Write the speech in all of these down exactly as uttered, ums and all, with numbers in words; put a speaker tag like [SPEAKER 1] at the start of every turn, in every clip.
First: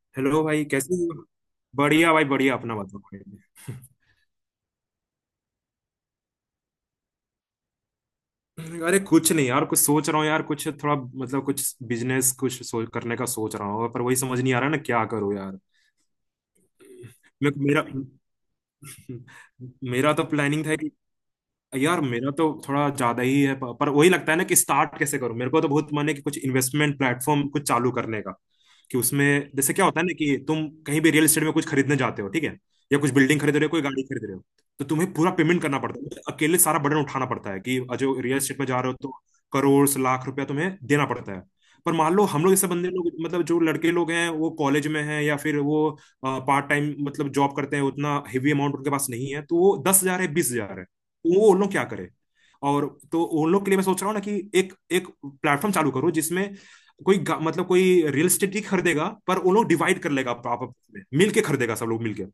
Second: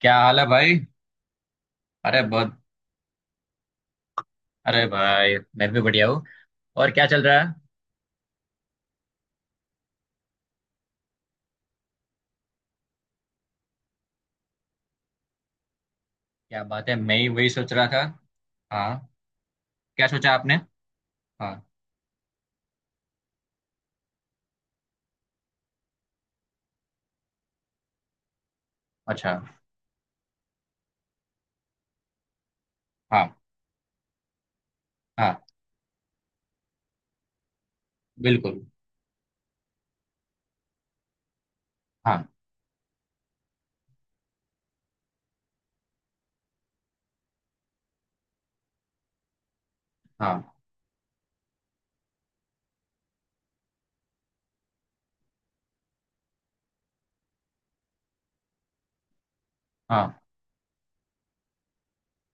[SPEAKER 1] क्या हाल
[SPEAKER 2] हेलो
[SPEAKER 1] है
[SPEAKER 2] भाई,
[SPEAKER 1] भाई।
[SPEAKER 2] कैसे हो। बढ़िया
[SPEAKER 1] अरे
[SPEAKER 2] भाई, बढ़िया।
[SPEAKER 1] बहुत।
[SPEAKER 2] अपना बताओ भाई।
[SPEAKER 1] अरे भाई मैं भी बढ़िया हूँ। और क्या चल रहा है?
[SPEAKER 2] अरे कुछ नहीं यार, कुछ सोच रहा हूँ यार। कुछ थोड़ा मतलब कुछ बिजनेस कुछ सोच करने का सोच रहा हूँ पर वही समझ नहीं आ रहा ना, क्या करूँ यार।
[SPEAKER 1] क्या बात है, मैं ही वही
[SPEAKER 2] मे-
[SPEAKER 1] सोच
[SPEAKER 2] मेरा
[SPEAKER 1] रहा था। हाँ। क्या
[SPEAKER 2] मेरा तो
[SPEAKER 1] सोचा आपने?
[SPEAKER 2] प्लानिंग था कि
[SPEAKER 1] हाँ।
[SPEAKER 2] यार मेरा तो थोड़ा ज्यादा ही है प- पर वही लगता है ना कि स्टार्ट कैसे करूं। मेरे को तो बहुत मन है कि कुछ इन्वेस्टमेंट प्लेटफॉर्म कुछ चालू करने का। कि उसमें
[SPEAKER 1] अच्छा।
[SPEAKER 2] जैसे क्या होता है ना, कि तुम कहीं भी रियल एस्टेट में कुछ खरीदने जाते हो, ठीक है, या कुछ
[SPEAKER 1] हाँ।
[SPEAKER 2] बिल्डिंग खरीद रहे हो, कोई गाड़ी खरीद रहे हो, तो तुम्हें पूरा
[SPEAKER 1] हाँ।
[SPEAKER 2] पेमेंट करना पड़ता है, अकेले सारा बर्डन उठाना पड़ता है कि जो रियल एस्टेट
[SPEAKER 1] बिल्कुल।
[SPEAKER 2] में जा रहे हो। तो करोड़ से लाख रुपया तुम्हें देना पड़ता है। पर मान लो
[SPEAKER 1] हाँ।
[SPEAKER 2] हम लोग जैसे बंदे लोग, मतलब जो लड़के लोग हैं वो कॉलेज में हैं, या फिर वो पार्ट टाइम मतलब जॉब करते हैं, उतना हेवी अमाउंट उनके पास नहीं है। तो वो दस हजार है,
[SPEAKER 1] हाँ।
[SPEAKER 2] बीस हजार है, वो उन लोग क्या करे। और तो उन लोग के लिए मैं सोच रहा हूँ ना कि एक एक प्लेटफॉर्म चालू करो, जिसमें कोई गा- मतलब कोई रियल एस्टेट ही खरीदेगा, पर उन लोग डिवाइड कर
[SPEAKER 1] हाँ।
[SPEAKER 2] लेगा। आप आप- में मिल के खरीदेगा, सब लोग मिल के।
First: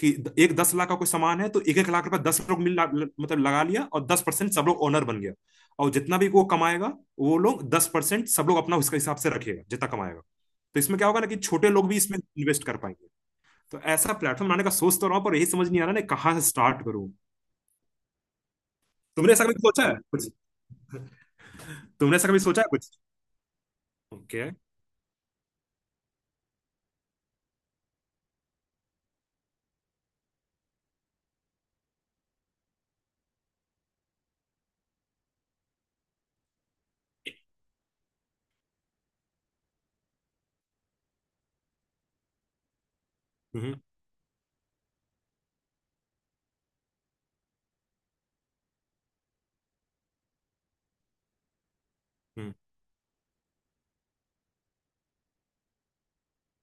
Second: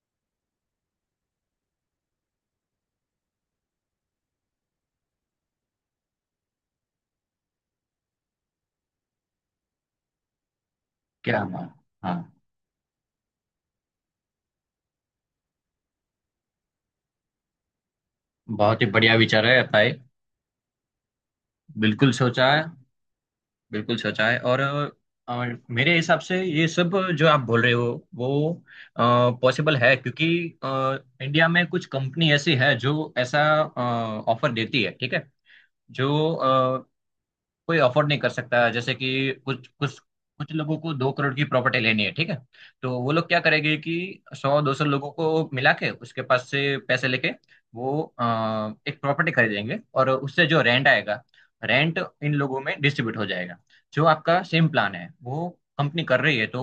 [SPEAKER 2] कि द- एक दस लाख का कोई सामान है तो एक एक लाख रुपए दस लोग मिल ला- ल- मतलब लगा लिया, और दस परसेंट सब लोग ओनर बन गया। और जितना भी वो कमाएगा, वो लोग दस परसेंट सब लोग अपना उसके हिसाब से रखेगा, जितना कमाएगा। तो इसमें क्या होगा ना कि
[SPEAKER 1] क्या
[SPEAKER 2] छोटे
[SPEAKER 1] बात।
[SPEAKER 2] लोग भी
[SPEAKER 1] हाँ।
[SPEAKER 2] इसमें इन्वेस्ट कर पाएंगे। तो ऐसा प्लेटफॉर्म बनाने का सोच तो रहा हूँ, पर यही समझ नहीं आ रहा ना, कहाँ से स्टार्ट करूँ।
[SPEAKER 1] बहुत ही बढ़िया
[SPEAKER 2] तुमने ऐसा
[SPEAKER 1] विचार
[SPEAKER 2] कभी
[SPEAKER 1] है
[SPEAKER 2] सोचा
[SPEAKER 1] भाई।
[SPEAKER 2] है?
[SPEAKER 1] बिल्कुल
[SPEAKER 2] तुमने ऐसा कभी
[SPEAKER 1] सोचा है।
[SPEAKER 2] सोचा है कुछ?
[SPEAKER 1] बिल्कुल सोचा है।
[SPEAKER 2] ओके।
[SPEAKER 1] और, और मेरे हिसाब से ये सब जो आप बोल रहे हो वो पॉसिबल है, क्योंकि अ, इंडिया में कुछ कंपनी ऐसी है जो ऐसा ऑफर देती है, ठीक है। जो अ, कोई अफोर्ड नहीं कर सकता। जैसे कि कुछ कुछ कुछ लोगों को दो करोड़ की प्रॉपर्टी लेनी है, ठीक है। तो वो लोग क्या
[SPEAKER 2] हम्म।
[SPEAKER 1] करेंगे कि सौ दो सौ लोगों को मिला के उसके पास से पैसे लेके वो अ, एक प्रॉपर्टी खरीदेंगे, और उससे जो रेंट आएगा रेंट इन
[SPEAKER 2] हम्म।
[SPEAKER 1] लोगों में डिस्ट्रीब्यूट हो जाएगा। जो आपका सेम प्लान है वो कंपनी कर रही है। तो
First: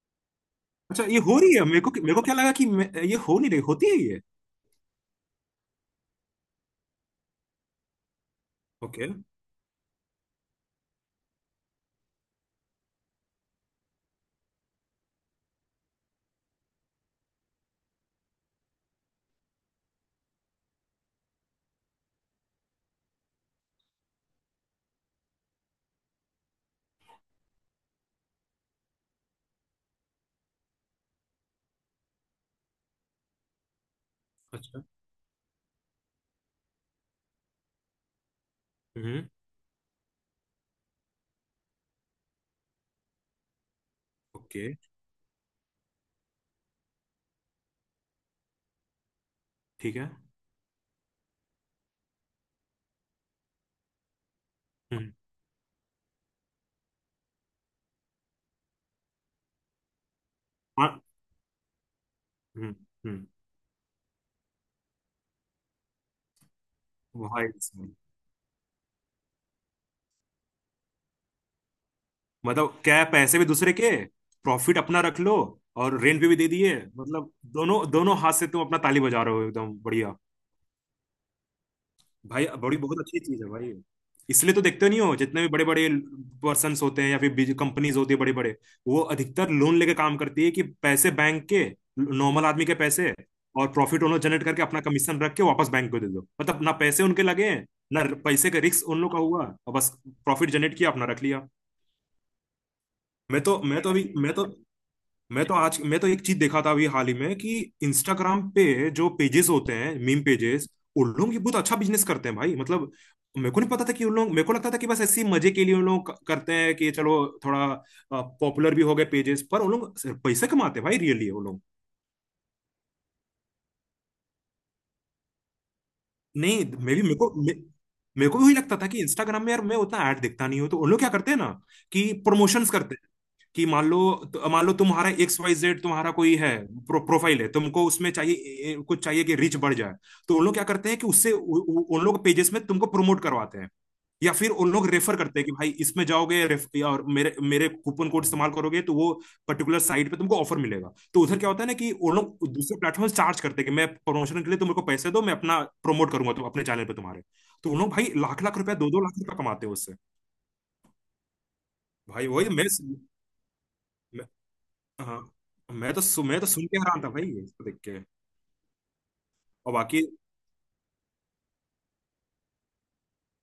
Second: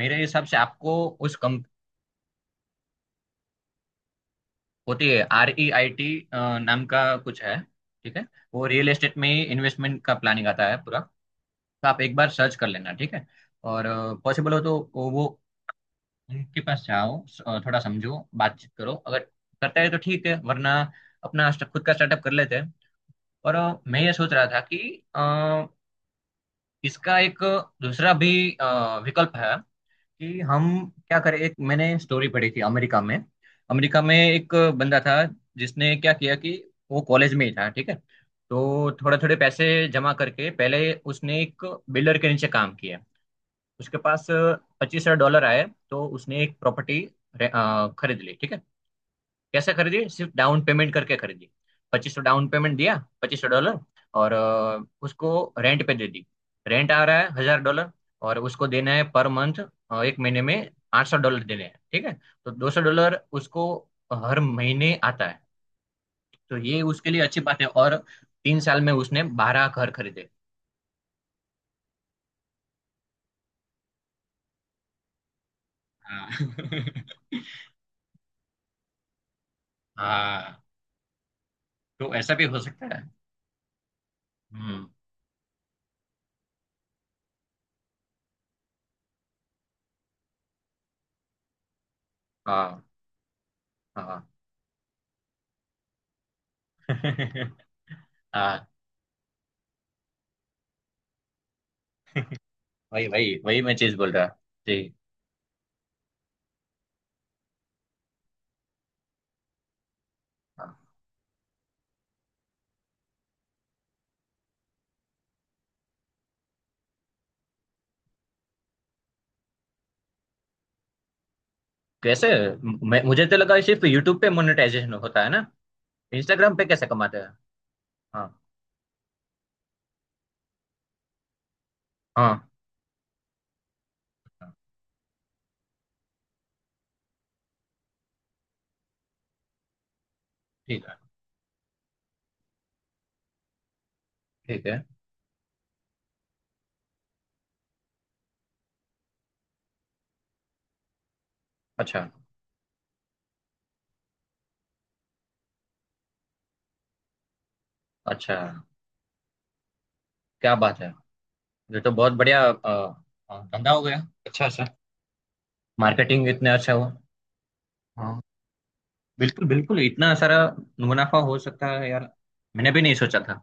[SPEAKER 1] मेरे हिसाब से आपको
[SPEAKER 2] अच्छा, ये
[SPEAKER 1] उस
[SPEAKER 2] हो रही
[SPEAKER 1] कम
[SPEAKER 2] है? मेरे को मेरे को क्या लगा कि मैं- ये हो नहीं रही होती है ये।
[SPEAKER 1] होती है। आर ई आई टी नाम का कुछ है, ठीक है। वो रियल
[SPEAKER 2] ओके।
[SPEAKER 1] एस्टेट में इन्वेस्टमेंट का प्लानिंग आता है पूरा। तो आप एक बार सर्च कर लेना, ठीक है। और पॉसिबल हो तो वो वो उनके पास जाओ, स- अ, थोड़ा समझो, बातचीत करो। अगर करता है तो ठीक है, वरना अपना स्ट- खुद का स्टार्टअप कर लेते हैं। और अ, मैं ये सोच रहा था कि अ, इसका एक दूसरा भी अ, विकल्प है, कि हम क्या करें। एक मैंने स्टोरी पढ़ी थी अमेरिका में। अमेरिका में एक
[SPEAKER 2] अच्छा।
[SPEAKER 1] बंदा था जिसने क्या किया कि वो कॉलेज में ही था, ठीक है। तो थोड़े
[SPEAKER 2] हम्म।
[SPEAKER 1] थोड़े पैसे जमा करके पहले उसने एक बिल्डर के नीचे काम किया। उसके पास
[SPEAKER 2] ओके।
[SPEAKER 1] पच्चीस हजार डॉलर आए। तो उसने एक प्रॉपर्टी खरीद ली, ठीक है। कैसे
[SPEAKER 2] ठीक
[SPEAKER 1] खरीदी?
[SPEAKER 2] है।
[SPEAKER 1] सिर्फ डाउन पेमेंट करके खरीदी। पच्चीस सौ डाउन पेमेंट दिया, पच्चीस सौ डॉलर। और अ,
[SPEAKER 2] हम्म।
[SPEAKER 1] उसको रेंट पे दे दी। रेंट आ रहा है हजार डॉलर, और उसको देना है पर मंथ एक महीने में
[SPEAKER 2] हाँ।
[SPEAKER 1] आठ सौ डॉलर देने हैं, ठीक है। तो दो
[SPEAKER 2] हम्म।
[SPEAKER 1] सौ
[SPEAKER 2] हम्म।
[SPEAKER 1] डॉलर उसको हर महीने आता है। तो ये उसके लिए अच्छी
[SPEAKER 2] भाई
[SPEAKER 1] बात है।
[SPEAKER 2] साहब।
[SPEAKER 1] और तीन साल में उसने बारह घर खरीदे।
[SPEAKER 2] मतलब क्या है, पैसे भी दूसरे के, प्रॉफिट अपना रख लो और रेंट
[SPEAKER 1] हाँ
[SPEAKER 2] भी, भी दे दिए। मतलब दोनों दोनों हाथ से तुम अपना ताली बजा रहे हो, एकदम बढ़िया।
[SPEAKER 1] हाँ। तो ऐसा भी
[SPEAKER 2] भाई
[SPEAKER 1] हो
[SPEAKER 2] बड़ी
[SPEAKER 1] सकता
[SPEAKER 2] बहुत
[SPEAKER 1] है।
[SPEAKER 2] अच्छी चीज है भाई। इसलिए तो
[SPEAKER 1] हम्म।
[SPEAKER 2] देखते नहीं हो जितने भी बड़े बड़े पर्सन होते हैं, या फिर कंपनीज होती है बड़े बड़े, वो अधिकतर लोन लेके काम करती है। कि पैसे बैंक के, नॉर्मल आदमी के
[SPEAKER 1] हाँ।
[SPEAKER 2] पैसे, और प्रॉफिट उन्होंने
[SPEAKER 1] हाँ
[SPEAKER 2] जनरेट करके अपना कमीशन रख के वापस बैंक को दे दो। मतलब ना पैसे उनके लगे हैं, ना पैसे का
[SPEAKER 1] हाँ।
[SPEAKER 2] रिस्क उन लोग का हुआ, और बस प्रॉफिट जनरेट किया, अपना रख लिया।
[SPEAKER 1] वही वही
[SPEAKER 2] मैं तो
[SPEAKER 1] वही मैं
[SPEAKER 2] मैं तो
[SPEAKER 1] चीज बोल
[SPEAKER 2] अभी
[SPEAKER 1] रहा।
[SPEAKER 2] मैं तो
[SPEAKER 1] जी।
[SPEAKER 2] मैं तो आज मैं तो एक चीज देखा था अभी हाल ही में, कि इंस्टाग्राम पे जो पेजेस होते हैं, मीम पेजेस,
[SPEAKER 1] हाँ।
[SPEAKER 2] उन लोग ये बहुत अच्छा बिजनेस करते हैं भाई। मतलब मेरे को नहीं पता था कि उन लोग, मेरे को लगता था कि बस ऐसे ही मजे के लिए उन लोग क- करते हैं। कि चलो थोड़ा पॉपुलर भी हो गए पेजेस, पर उन लोग सिर्फ पैसे कमाते हैं भाई, रियली वो लोग।
[SPEAKER 1] कैसे? मैं, मुझे तो लगा सिर्फ यूट्यूब पे मोनेटाइजेशन होता है ना। इंस्टाग्राम
[SPEAKER 2] नहीं,
[SPEAKER 1] पे कैसे
[SPEAKER 2] मैं भी, मेरे
[SPEAKER 1] कमाते
[SPEAKER 2] को
[SPEAKER 1] हैं?
[SPEAKER 2] मे-
[SPEAKER 1] हाँ।
[SPEAKER 2] मेरे को भी वही लगता था कि इंस्टाग्राम में यार मैं उतना ऐड देखता नहीं हूँ। तो उन लोग क्या करते हैं ना कि
[SPEAKER 1] हाँ।
[SPEAKER 2] प्रमोशंस करते, कि मान लो, तो,
[SPEAKER 1] हाँ।
[SPEAKER 2] मान लो तुम्हारा एक्स वाई जेड, तुम्हारा कोई है प्रो, प्रोफाइल है, तुमको उसमें चाहिए ए- ए- कुछ चाहिए कि रीच बढ़ जाए। तो उन लोग क्या
[SPEAKER 1] ठीक
[SPEAKER 2] करते
[SPEAKER 1] है।
[SPEAKER 2] हैं कि उससे उ- उ- उन लोग पेजेस में तुमको प्रमोट करवाते हैं। या फिर
[SPEAKER 1] ठीक
[SPEAKER 2] उन
[SPEAKER 1] है।
[SPEAKER 2] लोग रेफर करते हैं कि भाई इसमें जाओगे रेफ- या और मेरे मेरे कूपन कोड इस्तेमाल करोगे तो वो पर्टिकुलर साइट पे तुमको ऑफर मिलेगा। तो उधर क्या होता है ना कि
[SPEAKER 1] अच्छा।
[SPEAKER 2] उन लोग दूसरे प्लेटफॉर्म चार्ज करते हैं कि मैं प्रमोशन के लिए, तुम मेरे को पैसे दो, मैं अपना प्रमोट करूंगा तुम अपने चैनल पे तुम्हारे। तो उन लोग भाई
[SPEAKER 1] अच्छा।
[SPEAKER 2] लाख लाख रुपया, दो दो लाख रुपया कमाते हैं उससे।
[SPEAKER 1] क्या बात है। ये तो बहुत
[SPEAKER 2] भाई
[SPEAKER 1] बढ़िया
[SPEAKER 2] वही मैं।
[SPEAKER 1] अ, अ, धंधा हो गया। अच्छा सर।
[SPEAKER 2] हाँ। मैं तो सु,
[SPEAKER 1] मार्केटिंग
[SPEAKER 2] मैं तो
[SPEAKER 1] इतने
[SPEAKER 2] सुन
[SPEAKER 1] अच्छा
[SPEAKER 2] के
[SPEAKER 1] हुआ।
[SPEAKER 2] हैरान था भाई इसको देख के।
[SPEAKER 1] हाँ। बिल्कुल
[SPEAKER 2] और
[SPEAKER 1] बिल्कुल
[SPEAKER 2] बाकी।
[SPEAKER 1] इतना सारा मुनाफा हो सकता है यार। मैंने भी नहीं सोचा था।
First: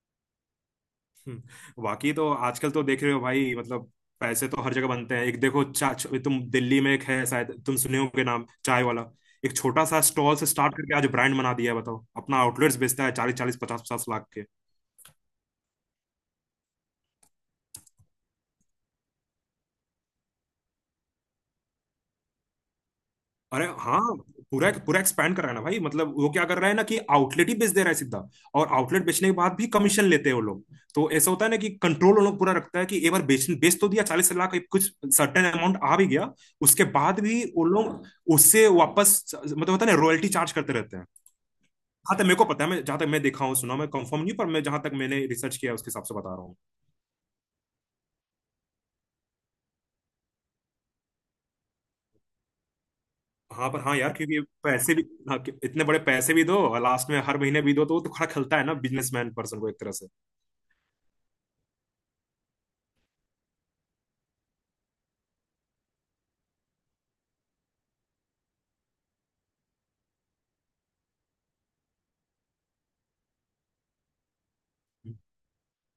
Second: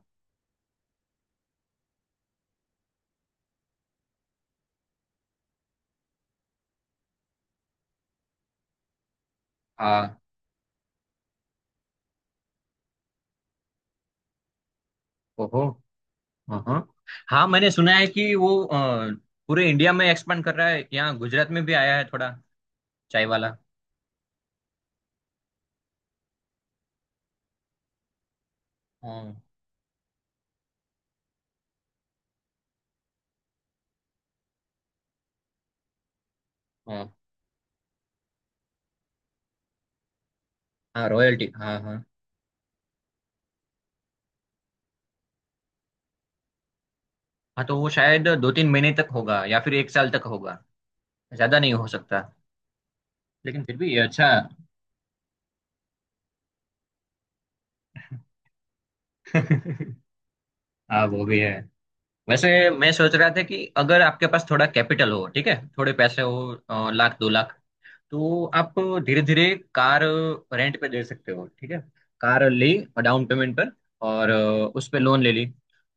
[SPEAKER 2] हम्म। बाकी तो आजकल तो देख रहे हो भाई, मतलब पैसे तो हर जगह बनते हैं। एक देखो, चा, च- तुम दिल्ली में एक है शायद, तुम सुने होंगे नाम, चाय वाला। एक छोटा सा
[SPEAKER 1] हाँ।
[SPEAKER 2] स्टॉल से स्टार्ट करके आज ब्रांड बना दिया है। बताओ, अपना आउटलेट्स बेचता है चालीस चालीस पचास पचास लाख के।
[SPEAKER 1] ओहो। हाँ हाँ। हाँ, मैंने सुना है कि वो अ, पूरे इंडिया में एक्सपांड कर रहा है, यहाँ गुजरात में भी आया है थोड़ा। चाय वाला।
[SPEAKER 2] अरे हाँ। पूरा पूरा एक्सपैंड कर रहा है ना भाई। मतलब वो क्या कर रहा है ना कि आउटलेट ही बेच दे रहा है सीधा, और आउटलेट बेचने के
[SPEAKER 1] हाँ।
[SPEAKER 2] बाद भी कमीशन लेते हैं वो लोग। तो ऐसा होता है ना कि कंट्रोल वो लोग पूरा रखता है। कि एक बार बेच बेच तो दिया चालीस लाख, कुछ सर्टेन अमाउंट आ भी गया, उसके
[SPEAKER 1] हाँ।
[SPEAKER 2] बाद भी वो लोग उससे वापस, मतलब होता है ना, रॉयल्टी चार्ज करते रहते हैं।
[SPEAKER 1] हाँ रॉयल्टी। हाँ हाँ।
[SPEAKER 2] हाँ, तक मेरे को पता है, मैं जहां तक मैं देखा हूँ सुना, मैं कंफर्म नहीं, पर मैं जहां तक मैंने रिसर्च किया है, उसके हिसाब से बता रहा हूँ।
[SPEAKER 1] हाँ तो वो शायद दो तीन महीने तक होगा या फिर एक साल तक होगा। ज्यादा नहीं हो सकता, लेकिन
[SPEAKER 2] हाँ
[SPEAKER 1] फिर
[SPEAKER 2] पर
[SPEAKER 1] भी
[SPEAKER 2] हाँ
[SPEAKER 1] ये
[SPEAKER 2] यार,
[SPEAKER 1] अच्छा।
[SPEAKER 2] क्योंकि पैसे भी, हाँ, कि- इतने बड़े पैसे भी दो और लास्ट में हर महीने भी दो, तो वो तो खड़ा खलता है ना बिजनेसमैन पर्सन को एक तरह से।
[SPEAKER 1] हाँ वो भी है। वैसे, मैं सोच रहा था कि अगर आपके पास थोड़ा कैपिटल हो, ठीक है, थोड़े पैसे हो अ, लाख दो लाख, तो आप धीरे धीरे कार रेंट पे दे सकते हो, ठीक है। कार ली और डाउन पेमेंट पर, और अ, उस पे
[SPEAKER 2] हम्म।
[SPEAKER 1] लोन ले ली।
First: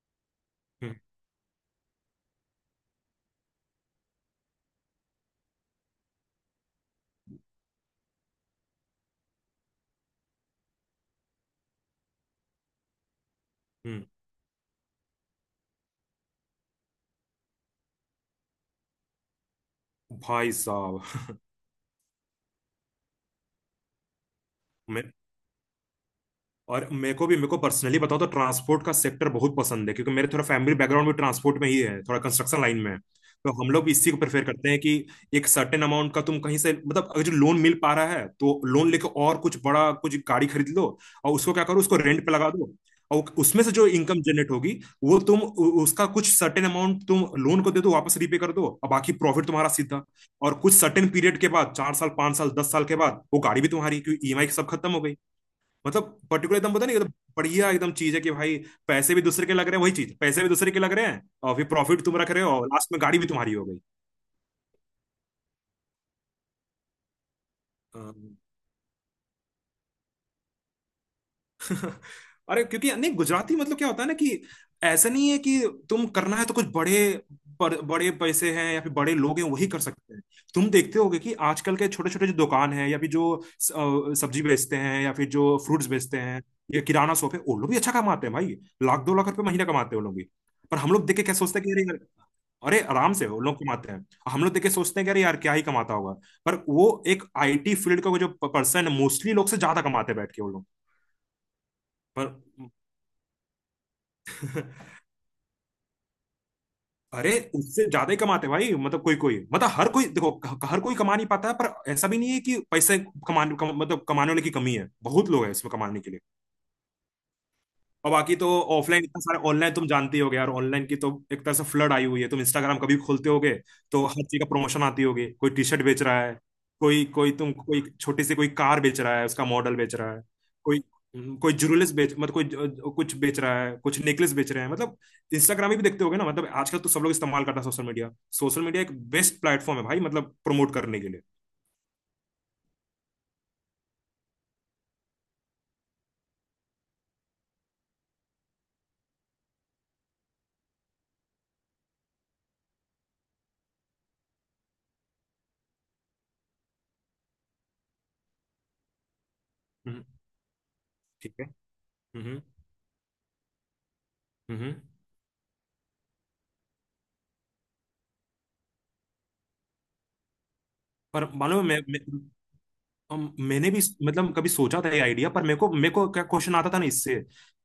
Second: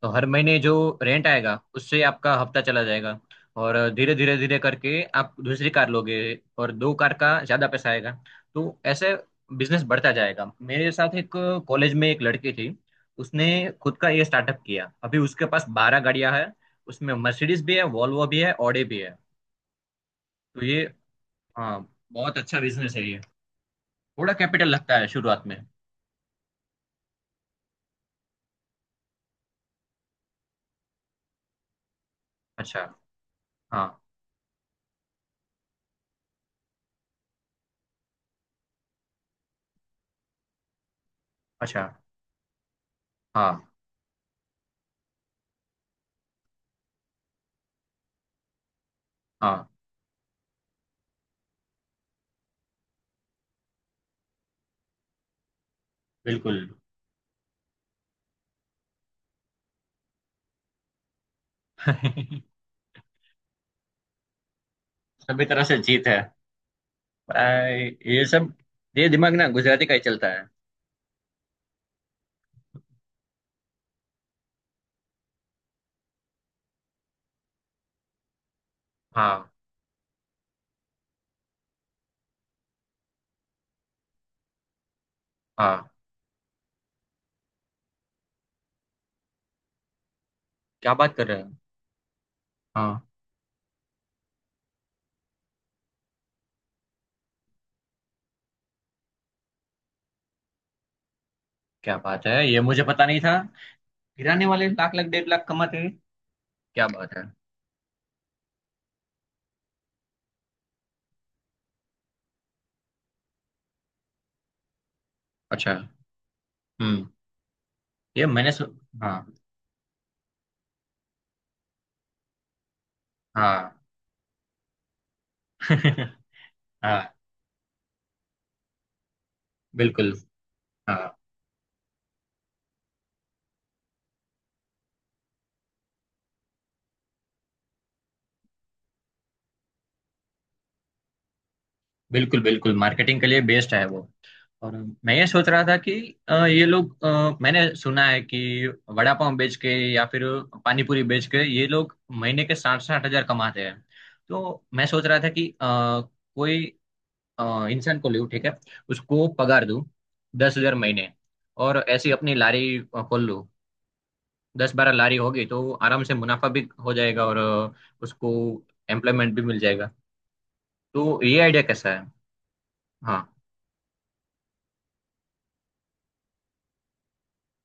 [SPEAKER 1] तो हर महीने जो
[SPEAKER 2] हम्म।
[SPEAKER 1] रेंट आएगा उससे आपका हफ्ता चला जाएगा। और धीरे धीरे धीरे करके आप दूसरी कार लोगे, और दो कार का ज्यादा पैसा आएगा। तो ऐसे बिजनेस बढ़ता जाएगा। मेरे साथ एक कॉलेज में एक लड़की थी, उसने खुद
[SPEAKER 2] हम्म।
[SPEAKER 1] का ये स्टार्टअप किया। अभी उसके पास बारह गाड़ियां हैं, उसमें मर्सिडीज भी है वॉल्वो भी है ऑडी भी है।
[SPEAKER 2] भाई
[SPEAKER 1] तो ये
[SPEAKER 2] साहब।
[SPEAKER 1] हाँ बहुत अच्छा बिजनेस है ये। थोड़ा कैपिटल लगता है
[SPEAKER 2] मैं,
[SPEAKER 1] शुरुआत में।
[SPEAKER 2] और मेरे को भी, मेरे को पर्सनली बताओ तो ट्रांसपोर्ट का सेक्टर बहुत पसंद है, क्योंकि मेरे थोड़ा फैमिली बैकग्राउंड भी ट्रांसपोर्ट में ही है, थोड़ा कंस्ट्रक्शन लाइन
[SPEAKER 1] अच्छा।
[SPEAKER 2] में है। तो हम लोग
[SPEAKER 1] हाँ।
[SPEAKER 2] भी इसी को प्रेफर करते हैं कि एक सर्टेन अमाउंट का तुम कहीं से, मतलब अगर जो लोन मिल पा रहा है, तो लोन लेके और कुछ बड़ा, कुछ गाड़ी खरीद लो, और उसको क्या करो,
[SPEAKER 1] अच्छा।
[SPEAKER 2] उसको रेंट पे लगा दो। और उसमें से
[SPEAKER 1] हाँ।
[SPEAKER 2] जो इनकम जनरेट होगी, वो तुम उ- उसका कुछ सर्टेन अमाउंट तुम लोन को दे दो, वापस रीपे कर दो, और बाकी प्रॉफिट
[SPEAKER 1] हाँ।
[SPEAKER 2] तुम्हारा सीधा। और कुछ सर्टेन पीरियड के बाद, चार साल पांच साल दस साल के बाद, वो गाड़ी भी तुम्हारी, क्योंकि ईएमआई सब खत्म हो गई। मतलब पर्टिकुलर
[SPEAKER 1] बिल्कुल।
[SPEAKER 2] एकदम पता नहीं, एकदम बढ़िया एकदम चीज है कि भाई, पैसे भी दूसरे के लग रहे हैं, वही चीज, पैसे भी दूसरे के लग रहे हैं और फिर प्रॉफिट तुम रख रहे हो और लास्ट में गाड़ी भी तुम्हारी हो गई।
[SPEAKER 1] सभी तरह से जीत है भाई। ये
[SPEAKER 2] अम,
[SPEAKER 1] सब ये दिमाग ना गुजराती का ही चलता है।
[SPEAKER 2] अरे क्योंकि नहीं, गुजराती मतलब क्या होता है ना कि ऐसा नहीं है कि तुम करना है तो कुछ बड़े बड़- बड़े पैसे हैं या फिर बड़े लोग हैं,
[SPEAKER 1] हाँ।
[SPEAKER 2] वही कर सकते हैं। तुम देखते होगे कि आजकल के छोटे छोटे जो दुकान है, या फिर जो स- अ, सब्जी बेचते हैं या फिर जो फ्रूट्स
[SPEAKER 1] हाँ।
[SPEAKER 2] बेचते हैं, या किराना शॉप है, वो लोग भी अच्छा कमाते हैं भाई। लाख दो लाख रुपए महीना कमाते हैं वो लोग भी। पर हम
[SPEAKER 1] क्या
[SPEAKER 2] लोग
[SPEAKER 1] बात
[SPEAKER 2] देख के
[SPEAKER 1] कर
[SPEAKER 2] क्या
[SPEAKER 1] रहे हैं।
[SPEAKER 2] सोचते हैं कि अरे यार, अरे
[SPEAKER 1] हाँ।
[SPEAKER 2] आराम से उन लोग कमाते हैं। हम लोग देख के सोचते हैं कि अरे यार क्या ही कमाता होगा, पर वो एक आईटी फील्ड का वो जो पर्सन है, मोस्टली लोग से ज्यादा कमाते हैं बैठ के वो लोग।
[SPEAKER 1] क्या बात
[SPEAKER 2] पर
[SPEAKER 1] है, ये मुझे पता नहीं था। गिराने वाले लाख लाख डेढ़ लाख कमाते हैं। क्या बात है।
[SPEAKER 2] अरे उससे ज्यादा ही कमाते हैं भाई। मतलब कोई कोई मतलब हर कोई, देखो क- हर कोई कमा नहीं पाता है, पर ऐसा भी नहीं है कि पैसे कमाने कम, मतलब कमाने वाले की कमी है। बहुत लोग हैं इसमें
[SPEAKER 1] अच्छा।
[SPEAKER 2] कमाने के लिए।
[SPEAKER 1] हम्म।
[SPEAKER 2] और
[SPEAKER 1] ये
[SPEAKER 2] बाकी तो
[SPEAKER 1] मैंने सु...
[SPEAKER 2] ऑफलाइन इतना
[SPEAKER 1] हाँ।
[SPEAKER 2] सारा, ऑनलाइन तुम जानती होगे यार, ऑनलाइन की तो एक तरह से फ्लड आई हुई है। तुम इंस्टाग्राम कभी खोलते होगे
[SPEAKER 1] हाँ।
[SPEAKER 2] तो हर चीज का प्रमोशन आती होगी। कोई टी शर्ट बेच रहा है, कोई
[SPEAKER 1] हाँ।
[SPEAKER 2] कोई, तुम कोई छोटी सी कोई कार बेच रहा है, उसका मॉडल बेच
[SPEAKER 1] बिल्कुल।
[SPEAKER 2] रहा है, कोई
[SPEAKER 1] हाँ।
[SPEAKER 2] कोई ज्वेलरीज बेच, मतलब कोई ज- कुछ बेच रहा है, कुछ नेकलेस बेच रहे हैं। मतलब इंस्टाग्राम भी देखते होगे ना, मतलब आजकल तो सब लोग इस्तेमाल करता है सोशल मीडिया। सोशल मीडिया एक बेस्ट प्लेटफॉर्म है भाई, मतलब प्रमोट करने के लिए।
[SPEAKER 1] बिल्कुल बिल्कुल मार्केटिंग के लिए बेस्ट है वो। और मैं ये सोच रहा था कि अ, ये लोग अ, मैंने सुना है कि वड़ा पाव बेच के या फिर पानी पूरी बेच के ये लोग महीने के साठ साठ हजार कमाते हैं। तो मैं सोच रहा था कि अ, कोई अ, इंसान को लूँ, ठीक है। उसको पगार दूँ
[SPEAKER 2] हम्म।
[SPEAKER 1] दस हजार महीने,
[SPEAKER 2] ठीक है।
[SPEAKER 1] और ऐसी अपनी
[SPEAKER 2] हम्म।
[SPEAKER 1] लारी अ, खोल लूँ। दस
[SPEAKER 2] हम्म।
[SPEAKER 1] बारह लारी होगी तो आराम से मुनाफा भी हो जाएगा, और अ, उसको एम्प्लॉयमेंट भी मिल जाएगा। तो
[SPEAKER 2] पर
[SPEAKER 1] ये आइडिया
[SPEAKER 2] मालूम है मैं,
[SPEAKER 1] कैसा
[SPEAKER 2] मैं
[SPEAKER 1] है?
[SPEAKER 2] अम,
[SPEAKER 1] हाँ।
[SPEAKER 2] मैंने भी, मतलब कभी सोचा था ये आइडिया, पर मेरे को मेरे को क्या क्वेश्चन आता था ना इससे,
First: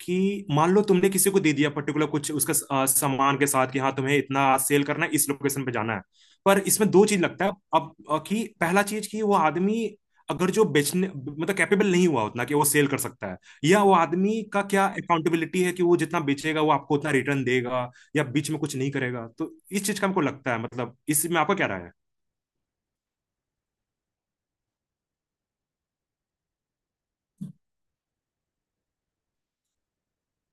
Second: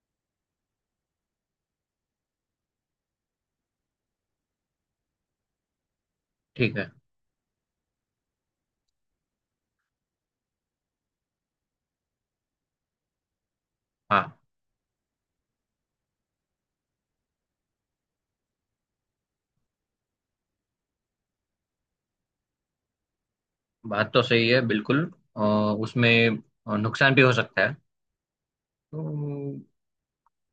[SPEAKER 2] कि मान लो तुमने किसी को दे दिया पर्टिकुलर कुछ उसका अ, सामान के साथ कि हाँ तुम्हें इतना सेल करना है, इस लोकेशन पे जाना है। पर
[SPEAKER 1] ठीक है।
[SPEAKER 2] इसमें दो चीज लगता है अब, अ, कि पहला चीज कि वो आदमी, अगर जो बेचने मतलब कैपेबल नहीं हुआ उतना कि वो सेल कर सकता है, या वो
[SPEAKER 1] हाँ।
[SPEAKER 2] आदमी का क्या अकाउंटेबिलिटी है कि वो जितना बेचेगा वो आपको उतना रिटर्न देगा, या बीच में कुछ नहीं करेगा। तो इस चीज का हमको लगता है, मतलब इसमें आपका क्या राय है?
[SPEAKER 1] बात तो सही है बिल्कुल। अ, उसमें अ, नुकसान भी हो सकता है। तो,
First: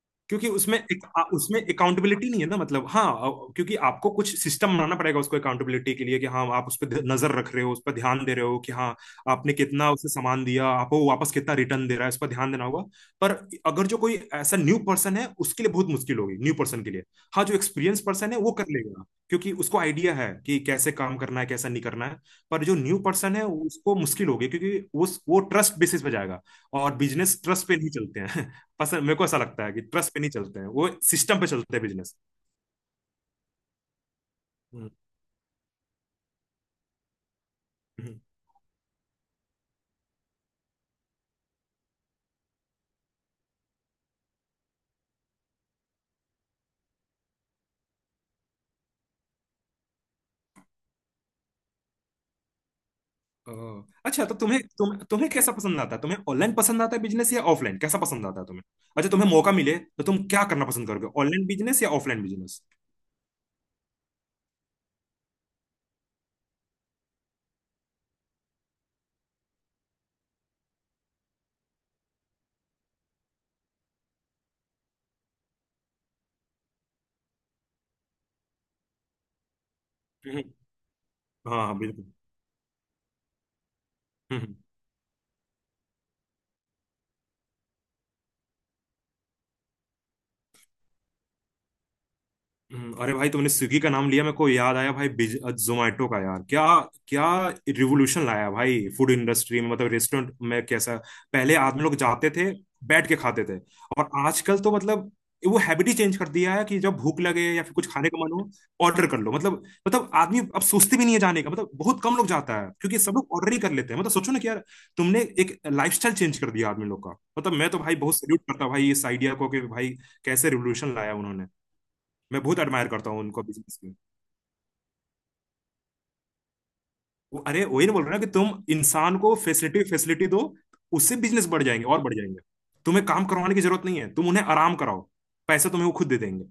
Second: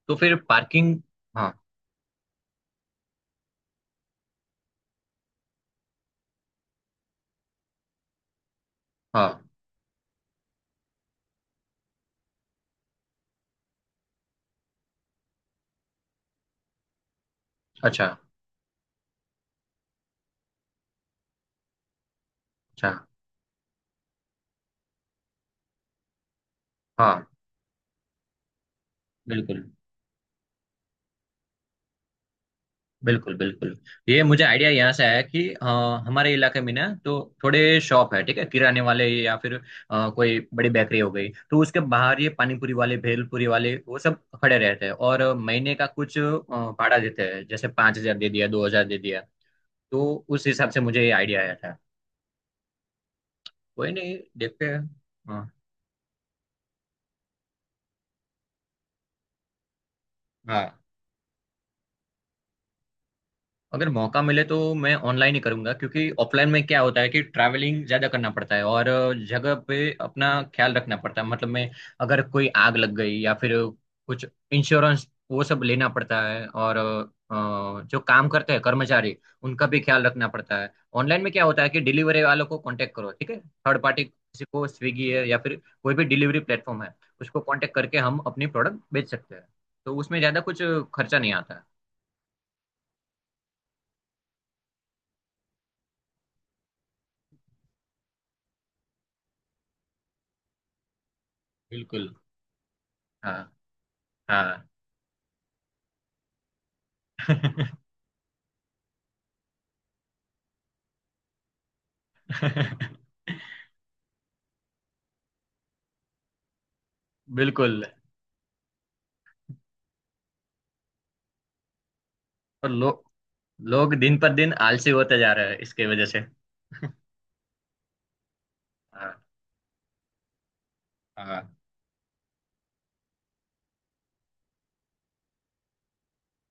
[SPEAKER 1] तो फिर
[SPEAKER 2] क्योंकि उसमें
[SPEAKER 1] पार्किंग।
[SPEAKER 2] एक, आ-
[SPEAKER 1] हाँ।
[SPEAKER 2] उसमें अकाउंटेबिलिटी नहीं है ना, मतलब हाँ, अ, क्योंकि आपको कुछ सिस्टम बनाना पड़ेगा उसको अकाउंटेबिलिटी के लिए कि हाँ, आप उस पर ध- नजर रख रहे हो, उस पर ध्यान दे रहे हो कि हाँ,
[SPEAKER 1] हाँ।
[SPEAKER 2] आपने कितना उसे सामान दिया, आपको वो वापस कितना रिटर्न दे रहा है, इस पर ध्यान देना होगा। पर अगर जो कोई ऐसा न्यू पर्सन है, उसके लिए बहुत मुश्किल होगी, न्यू पर्सन के लिए। हाँ, जो एक्सपीरियंस
[SPEAKER 1] अच्छा।
[SPEAKER 2] पर्सन है वो कर लेगा, क्योंकि उसको आइडिया है कि कैसे काम करना है, कैसा नहीं करना है। पर जो
[SPEAKER 1] अच्छा।
[SPEAKER 2] न्यू पर्सन है उसको मुश्किल होगी, क्योंकि उस वो ट्रस्ट बेसिस पे जाएगा, और
[SPEAKER 1] हाँ।
[SPEAKER 2] बिजनेस ट्रस्ट पे नहीं चलते हैं। पसंद, मेरे को ऐसा
[SPEAKER 1] बिल्कुल
[SPEAKER 2] लगता है कि ट्रस्ट पे नहीं चलते हैं, वो सिस्टम पे चलते हैं बिजनेस।
[SPEAKER 1] बिल्कुल बिल्कुल। ये मुझे आइडिया
[SPEAKER 2] हम्म।
[SPEAKER 1] यहाँ से आया कि अ, हमारे इलाके में ना तो थोड़े शॉप
[SPEAKER 2] हम्म।
[SPEAKER 1] है, ठीक है, किराने वाले या फिर अ, कोई बड़ी बेकरी हो गई, तो उसके बाहर ये पानीपुरी वाले भेलपुरी वाले वो सब खड़े रहते हैं और महीने का कुछ अ, भाड़ा देते हैं। जैसे पाँच हजार दे दिया, दो हजार दे दिया। तो उस हिसाब से मुझे ये आइडिया आया था।
[SPEAKER 2] ओह,
[SPEAKER 1] कोई नहीं,
[SPEAKER 2] अच्छा, तो तुम्हें,
[SPEAKER 1] देखते हैं।
[SPEAKER 2] तुम तुम्हें
[SPEAKER 1] हाँ।
[SPEAKER 2] कैसा पसंद आता है? तुम्हें ऑनलाइन पसंद आता है बिजनेस या ऑफलाइन, कैसा पसंद आता है तुम्हें? अच्छा, तुम्हें मौका मिले तो तुम क्या करना
[SPEAKER 1] हाँ।
[SPEAKER 2] पसंद करोगे, ऑनलाइन बिजनेस या ऑफलाइन बिजनेस?
[SPEAKER 1] अगर मौका मिले तो मैं ऑनलाइन ही करूंगा, क्योंकि ऑफलाइन में क्या होता है कि ट्रैवलिंग ज्यादा करना पड़ता है, और जगह पे अपना ख्याल रखना पड़ता है। मतलब मैं, अगर कोई आग लग गई या फिर कुछ इंश्योरेंस वो सब लेना पड़ता है, और अ, जो काम करते हैं कर्मचारी उनका भी ख्याल रखना
[SPEAKER 2] हम्म।
[SPEAKER 1] पड़ता है। ऑनलाइन में क्या होता
[SPEAKER 2] हाँ
[SPEAKER 1] है
[SPEAKER 2] हाँ,
[SPEAKER 1] कि
[SPEAKER 2] बिल्कुल।
[SPEAKER 1] डिलीवरी वालों को कांटेक्ट करो, ठीक है, थर्ड पार्टी किसी
[SPEAKER 2] हम्म।
[SPEAKER 1] को। स्विगी है या फिर कोई भी डिलीवरी प्लेटफॉर्म है, उसको कांटेक्ट करके हम अपनी प्रोडक्ट बेच सकते हैं। तो उसमें ज्यादा कुछ खर्चा नहीं आता है।
[SPEAKER 2] हम्म। अरे भाई, तुमने स्विगी का नाम लिया, मेरे को याद आया भाई, बिज जोमैटो का। यार क्या, क्या रिवोल्यूशन लाया भाई फूड इंडस्ट्री में, मतलब रेस्टोरेंट में कैसा। पहले आदमी लोग
[SPEAKER 1] बिल्कुल।
[SPEAKER 2] जाते थे, बैठ के
[SPEAKER 1] हाँ।
[SPEAKER 2] खाते थे, और आजकल
[SPEAKER 1] हाँ।
[SPEAKER 2] तो मतलब, वो हैबिट ही चेंज कर दिया है कि जब भूख लगे या फिर कुछ खाने का मन हो, ऑर्डर कर लो। मतलब, मतलब आदमी अब सोचते भी नहीं है जाने का, मतलब बहुत कम लोग जाता है, क्योंकि सब लोग ऑर्डर ही कर लेते हैं। मतलब सोचो ना कि यार, तुमने एक लाइफस्टाइल चेंज कर दिया आदमी लोग का। मतलब मैं तो
[SPEAKER 1] बिल्कुल।
[SPEAKER 2] भाई बहुत सैल्यूट करता हूँ भाई इस आइडिया को कि भाई, कैसे रिवोल्यूशन लाया उन्होंने। मैं बहुत
[SPEAKER 1] और
[SPEAKER 2] एडमायर
[SPEAKER 1] लो,
[SPEAKER 2] करता हूँ उनको बिजनेस में।
[SPEAKER 1] लोग दिन पर दिन आलसी होते जा रहे हैं इसके वजह से।
[SPEAKER 2] वो- अरे वही ना बोल रहे ना कि तुम
[SPEAKER 1] हाँ।
[SPEAKER 2] इंसान को फैसिलिटी फैसिलिटी दो, उससे बिजनेस
[SPEAKER 1] हाँ।
[SPEAKER 2] बढ़ जाएंगे और बढ़ जाएंगे। तुम्हें काम करवाने की जरूरत नहीं है, तुम उन्हें आराम कराओ, पैसा तुम्हें वो खुद दे देंगे।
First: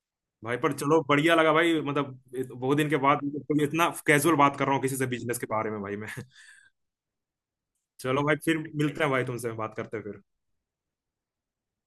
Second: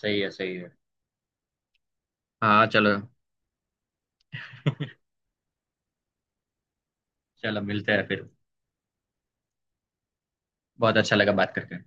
[SPEAKER 1] सही है सही
[SPEAKER 2] भाई,
[SPEAKER 1] है।
[SPEAKER 2] पर चलो बढ़िया लगा भाई, मतलब इत-
[SPEAKER 1] हाँ
[SPEAKER 2] बहुत दिन के
[SPEAKER 1] चलो।
[SPEAKER 2] बाद मतलब कोई इतना कैजुअल बात कर रहा हूँ किसी से बिजनेस के बारे में भाई मैं।
[SPEAKER 1] चलो, मिलते हैं
[SPEAKER 2] चलो
[SPEAKER 1] फिर।
[SPEAKER 2] भाई, फिर मिलते हैं भाई, तुमसे बात करते हैं फिर।
[SPEAKER 1] बहुत अच्छा लगा बात करके।